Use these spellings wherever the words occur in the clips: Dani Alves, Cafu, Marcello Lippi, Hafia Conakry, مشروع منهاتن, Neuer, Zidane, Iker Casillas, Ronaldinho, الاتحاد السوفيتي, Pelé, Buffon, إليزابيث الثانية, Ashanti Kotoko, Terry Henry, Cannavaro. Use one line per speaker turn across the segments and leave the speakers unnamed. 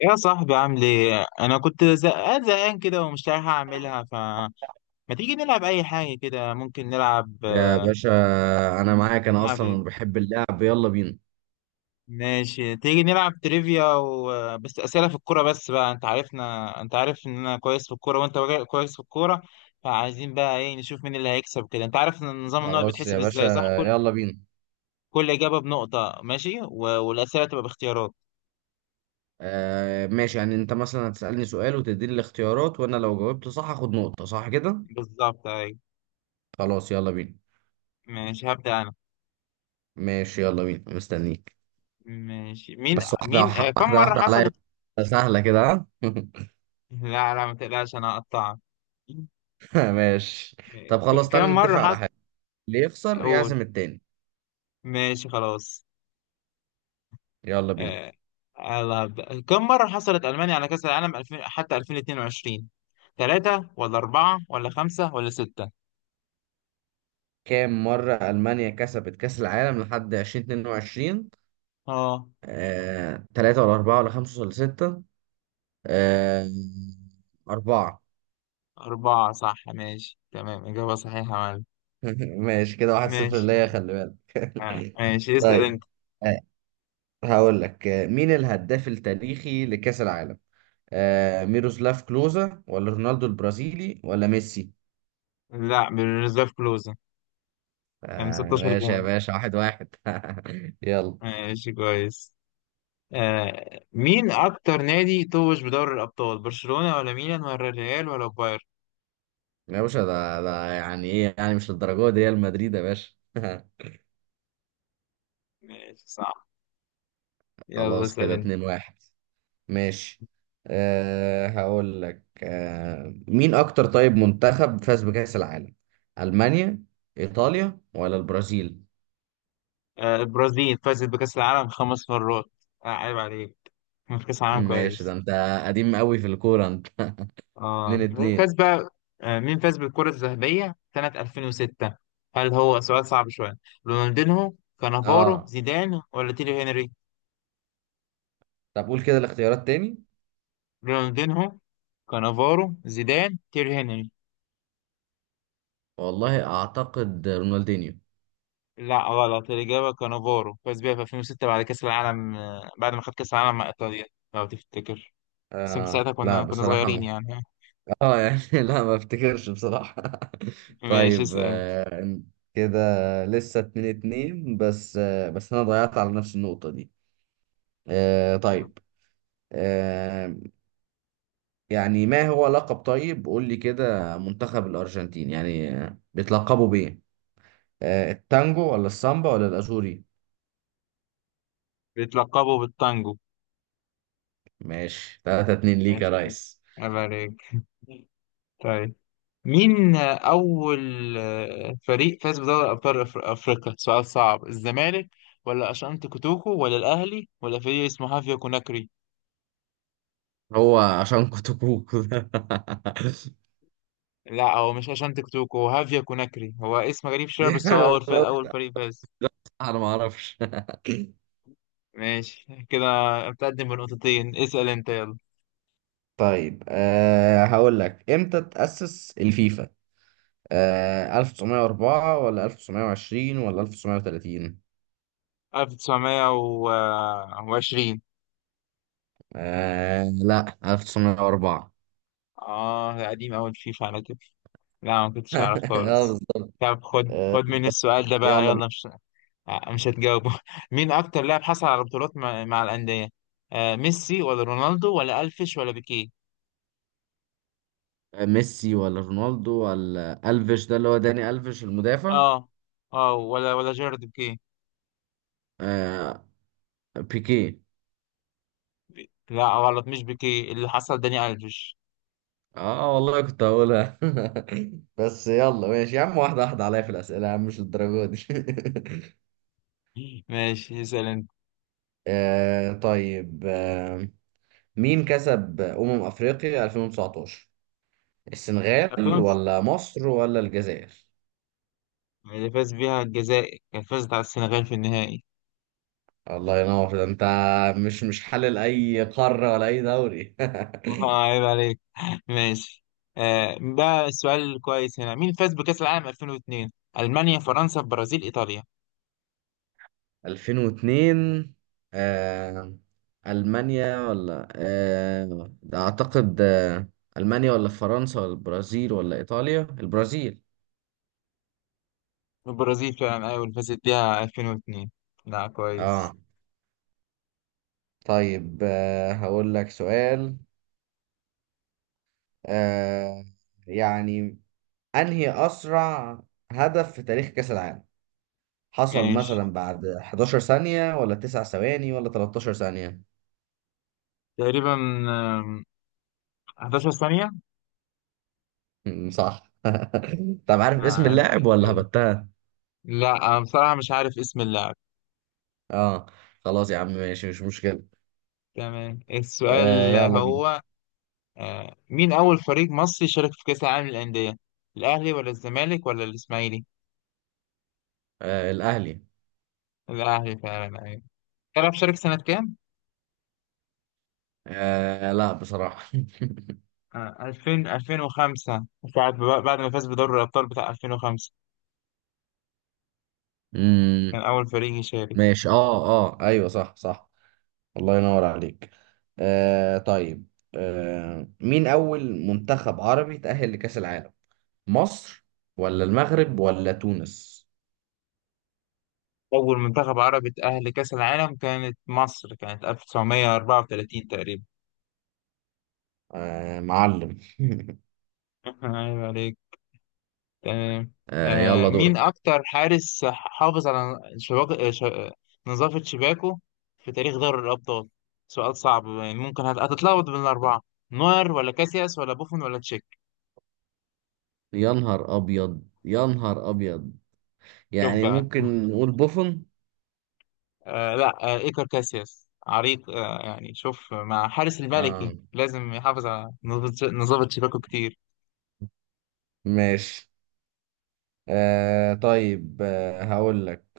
يا صاحبي، عامل ايه؟ انا كنت زهقان زهقان كده ومش عارف اعملها. فما تيجي نلعب اي حاجه كده، ممكن نلعب.
يا باشا، انا معاك. انا
نلعب ايه؟
اصلا بحب اللعب، يلا بينا.
ماشي، تيجي نلعب تريفيا و... آه، بس اسئله في الكوره بس بقى. انت عارفنا، انت عارف ان انا كويس في الكوره وانت راجل كويس في الكوره، فعايزين بقى ايه؟ نشوف مين اللي هيكسب كده. انت عارف ان نظام النقط
خلاص
بيتحسب
يا باشا،
ازاي؟ صح، كل
يلا بينا.
كل اجابه بنقطه. ماشي والاسئله تبقى باختيارات.
ماشي، يعني انت مثلا هتسألني سؤال وتديني الاختيارات وانا لو جاوبت صح هاخد نقطة، صح كده؟
بالظبط، ايوه.
خلاص يلا بينا.
ماشي، هبدا انا.
ماشي يلا بينا مستنيك.
ماشي. مين
بس واحدة.
مين آه، كم
واحدة
مره
واحدة عليا.
حصلت؟
سهلة كده، ها.
لا لا، ما تقلقش، انا هقطعك.
ماشي. طب خلاص،
كم
تعالى
مرة
نتفق على
حصل؟
حاجة، اللي يخسر
اقول.
يعزم التاني.
ماشي خلاص.
يلا بينا.
آه، يلا هبدأ. كم مرة حصلت ألمانيا على كأس العالم 2000 حتى 2022؟ ثلاثة ولا أربعة ولا خمسة ولا ستة؟
كام مرة ألمانيا كسبت كأس العالم لحد 2022؟
اه،
تلاتة ولا أربعة ولا خمسة ولا ستة؟ آه، أربعة.
أربعة صح. ماشي تمام، إجابة صحيحة يا معلم.
ماشي كده، 1-0
ماشي.
ليا، خلي بالك.
ماشي اسأل
طيب،
أنت.
آه، هقول لك، مين الهداف التاريخي لكأس العالم؟ ميروسلاف كلوزا ولا رونالدو البرازيلي ولا ميسي؟
لا، بالريزيرف كلوز يعني. 16
ماشي يا
جون.
باشا، 1-1. يلا.
ماشي كويس. مين أكتر نادي توج بدوري الأبطال؟ برشلونة ولا ميلان ولا الريال ولا بايرن؟
يا باشا ده يعني ايه؟ يعني مش للدرجة دي، ريال مدريد يا باشا.
ماشي صح. يلا
خلاص
اسأل
كده
انت.
2-1. ماشي. هقول لك، مين اكتر طيب منتخب فاز بكأس العالم؟ ألمانيا، ايطاليا ولا البرازيل؟
البرازيل فازت بكأس العالم 5 مرات. عيب عليك، كان في كأس العالم
ماشي، ده
كويس.
انت قديم قوي في الكورة انت. اتنين
اه مين
اتنين
فاز بقى؟ مين فاز بالكرة الذهبية سنة 2006؟ هل هو سؤال صعب شوية؟ رونالدينهو، كانافارو،
اه،
زيدان ولا تيري هنري؟
طب قول كده الاختيارات تاني.
رونالدينهو، كانافارو، زيدان، تيري هنري.
والله اعتقد رونالدينيو.
لا غلط، الإجابة كانافارو، فاز بيها في 2006 بعد كأس العالم، بعد ما خد كأس العالم مع إيطاليا لو تفتكر. بس انت ساعتها
لا
كنا
بصراحة
صغيرين
ما.
يعني.
اه يعني، لا ما افتكرش بصراحة.
ماشي
طيب،
اسأل.
كده لسه 2-2، بس انا ضيعت على نفس النقطة دي. طيب آه، يعني ما هو لقب، طيب قول لي كده منتخب الأرجنتين، يعني بيتلقبوا بإيه؟ التانجو ولا السامبا ولا الأزوري؟
بيتلقبوا بالتانجو.
ماشي، 3-2 ليك يا
ماشي،
ريس.
عيب عليك. طيب، مين أول فريق فاز بدوري أبطال أفريقيا؟ سؤال صعب. الزمالك ولا أشانتي كوتوكو ولا الأهلي ولا فريق اسمه هافيا كوناكري؟
هو عشان كتكوت.
لا، هو مش أشانتي كوتوكو، هو هافيا كوناكري. هو اسم غريب شوية بس هو
انا
أول
أنا
فريق
قلت،
أول فريق فاز.
انا ما اعرفش.
ماشي كده، متقدم بنقطتين. اسأل أنت يلا.
طيب، هقول لك، امتى تأسس الفيفا؟ 1904 ولا 1920 ولا 1930؟
1920.
لا، 1904.
آه ده قديم أوي الفيفا على كده. لا ما كنتش أعرف
اه،
خالص.
بالظبط.
طب خد خد مني السؤال ده بقى
يلا.
يلا. مش هتجاوبه. مين أكتر لاعب حصل على بطولات مع الأندية؟ آه ميسي ولا رونالدو ولا ألفيش ولا بيكيه؟
ميسي ولا رونالدو ولا ألفيش، ده اللي هو داني ألفيش المدافع.
اه، اه ولا جيرارد بيكيه.
آه بيكي.
لا غلط، مش بيكيه اللي حصل، داني ألفيش.
اه والله كنت هقولها. بس يلا ماشي يا عم، واحدة واحدة عليا في الأسئلة يا عم، مش للدرجة دي.
ماشي اسأل أنت.
طيب مين كسب أمم أفريقيا 2019؟ السنغال
أفلام.
ولا مصر ولا الجزائر؟
اللي فاز بيها الجزائر، كان فازت على السنغال في النهائي.
الله ينور، ده انت مش حلل اي قارة ولا اي دوري.
عيب عليك. ماشي. آه ده سؤال كويس هنا. مين فاز بكأس العالم 2002؟ ألمانيا، فرنسا، البرازيل، إيطاليا؟
2002، آه ألمانيا ولا، ده أعتقد، ألمانيا ولا فرنسا ولا البرازيل ولا إيطاليا؟ البرازيل.
البرازيل فعلا، أيوة اللي فازت بيها 2002. لا كويس.
آه طيب، هقول لك سؤال، آه يعني، أنهي أسرع هدف في تاريخ كأس العالم حصل،
ماشي،
مثلا بعد 11 ثانية ولا 9 ثواني ولا 13 ثانية؟
تقريبا آم، 11 ثانية.
صح. طب، عارف اسم
عيب
اللاعب
عليك
ولا
يعني.
هبتها؟
لا، أنا بصراحة مش عارف اسم اللاعب.
اه، خلاص يا عم ماشي، مش مشكلة.
تمام، السؤال
يلا بينا.
هو: آه مين أول فريق مصري شارك في كأس العالم للأندية؟ الأهلي ولا الزمالك ولا الإسماعيلي؟
الأهلي.
الأهلي فعلا، أيوة. تعرف شارك سنة كام؟
لا بصراحة.
2000، 2005. بعد ما فاز بدوري الأبطال بتاع 2005، كان
مم،
أول فريق يشارك.
ماشي، اه، اه، ايوه، صح، صح. الله ينور عليك. طيب، مين أول منتخب عربي تأهل لكأس العالم؟ مصر ولا المغرب ولا تونس؟
أول منتخب عربي اتأهل لكأس العالم كانت مصر، كانت 1934 تقريبا.
معلم.
عيب عليك. تمام. آه
يلا
مين
دورك.
أكتر حارس حافظ على شباك... آه، ش... آه، نظافة شباكه في تاريخ دوري الأبطال؟ سؤال صعب، ممكن هتتلخبط بين الأربعة. نوير ولا كاسياس ولا بوفون ولا تشيك؟
يا نهار ابيض، يا نهار ابيض.
شوف
يعني
بقى.
ممكن نقول بوفون.
لا، إيكر كاسياس عريق يعني. شوف، مع حارس الملكي
آه
لازم يحافظ على نظام شباكه كتير.
ماشي. طيب، هقول لك،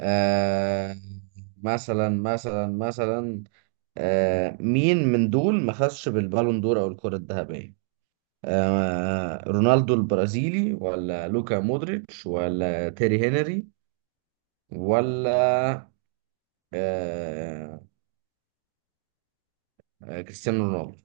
آه مثلا مين من دول ما خدش بالبالون دور او الكرة الذهبية؟ رونالدو البرازيلي ولا لوكا مودريتش ولا تيري هنري ولا، آه كريستيانو رونالدو؟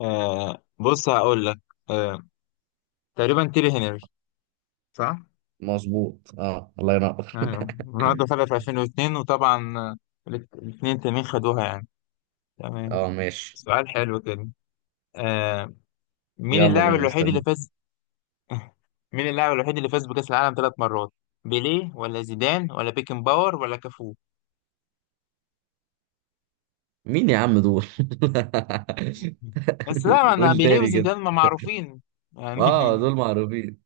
آه بص هقول لك. آه تقريبا تيري هنري، صح؟
مظبوط، اه الله ينور.
رونالدو خدها في 2002، وطبعا الاتنين تانيين خدوها يعني. تمام،
اه ماشي.
سؤال حلو كده. آه مين
يلا
اللاعب
بينا،
الوحيد
مستني.
اللي فاز مين اللاعب الوحيد اللي فاز بكأس العالم 3 مرات؟ بيليه ولا زيدان ولا بيكن باور ولا كافو؟
مين يا عم دول؟
بس لا، انا
قول
بيليه
تاني كده.
وزيدان ما معروفين يعني.
اه، دول معروفين.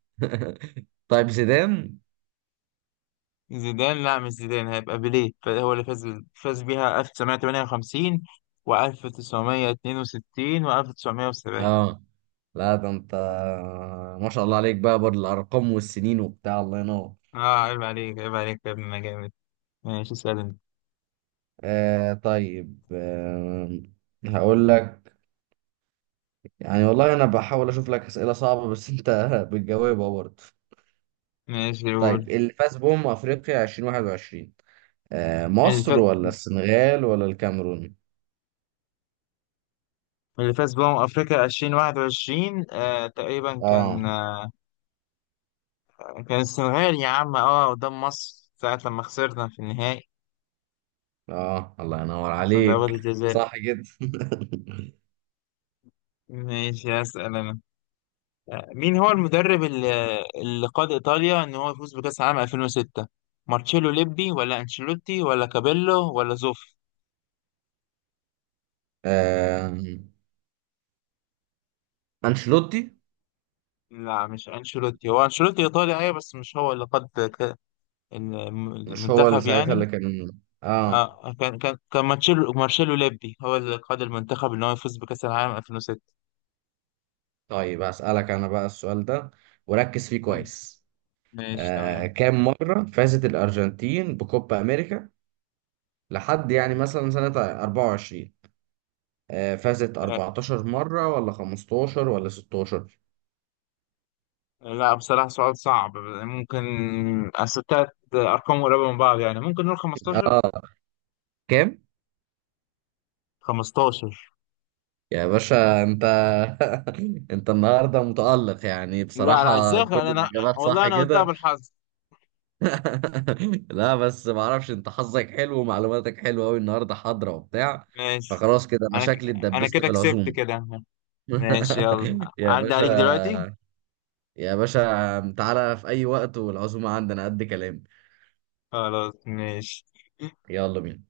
طيب، زيدان.
زيدان؟ لا مش زيدان، هيبقى بيليه هو اللي فاز. فاز بيها 1958 و1962 و1970.
اه لا، ده انت ما شاء الله عليك بقى، بالارقام والسنين وبتاع، الله ينور.
اه عيب عليك عيب عليك يا ابني، انا جامد. ماشي اسأل انت.
طيب، هقول لك، يعني والله انا بحاول اشوف لك اسئله صعبه بس انت بتجاوبها برضه.
ماشي قول.
طيب، اللي فاز بأمم افريقيا 2021؟
اللي
مصر
فاز
ولا السنغال ولا الكاميرون؟
اللي فاز بأمم أفريقيا 2021، تقريبا
اه،
كان كان السنغال يا عم، اه قدام مصر ساعة لما خسرنا في النهائي
اه، الله ينور
في ضربات
عليك.
الجزاء.
صح جدا.
ماشي أسأل أنا. مين هو المدرب اللي قاد إيطاليا إن هو يفوز بكأس العالم 2006؟ مارتشيلو ليبي ولا أنشيلوتي ولا كابيلو ولا زوف؟
آه انشيلوتي.
لا مش أنشيلوتي، هو أنشيلوتي إيطالي أيوة بس مش هو اللي قاد
مش هو اللي
المنتخب
ساعتها اللي
يعني.
كان؟ اه.
آه كان مارشيلو ليبي هو اللي قاد المنتخب إن هو يفوز بكأس العالم 2006.
طيب، أسألك أنا بقى السؤال ده، وركز فيه
مم،
كويس.
ماشي تمام.
كام مرة فازت الأرجنتين بكوبا أمريكا لحد، يعني مثلا سنة 24؟ فازت
آه،
14 مرة ولا 15 ولا 16؟
لا بصراحة سؤال صعب. ممكن، أصل تلات أرقام قريبة من بعض يعني، ممكن نقول 15
آه كام؟
15
يا باشا أنت. أنت النهاردة متألق، يعني
لا لا،
بصراحة
ازاي
كل
انا؟
الإجابات
والله
صح
انا قلتها
كده.
بالحظ.
لا بس معرفش، أنت حظك حلو ومعلوماتك حلوة أوي النهاردة، حاضرة وبتاع.
ماشي.
فخلاص كده أنا
انا ك...
شكلي
انا
اتدبست
كده
في
كسبت
العزومة.
كده. ماشي يلا.
يا
عدى عليك دلوقتي.
باشا. يا باشا، تعالى في أي وقت، والعزومة عندنا قد كلام.
خلاص ماشي.
يلا بينا.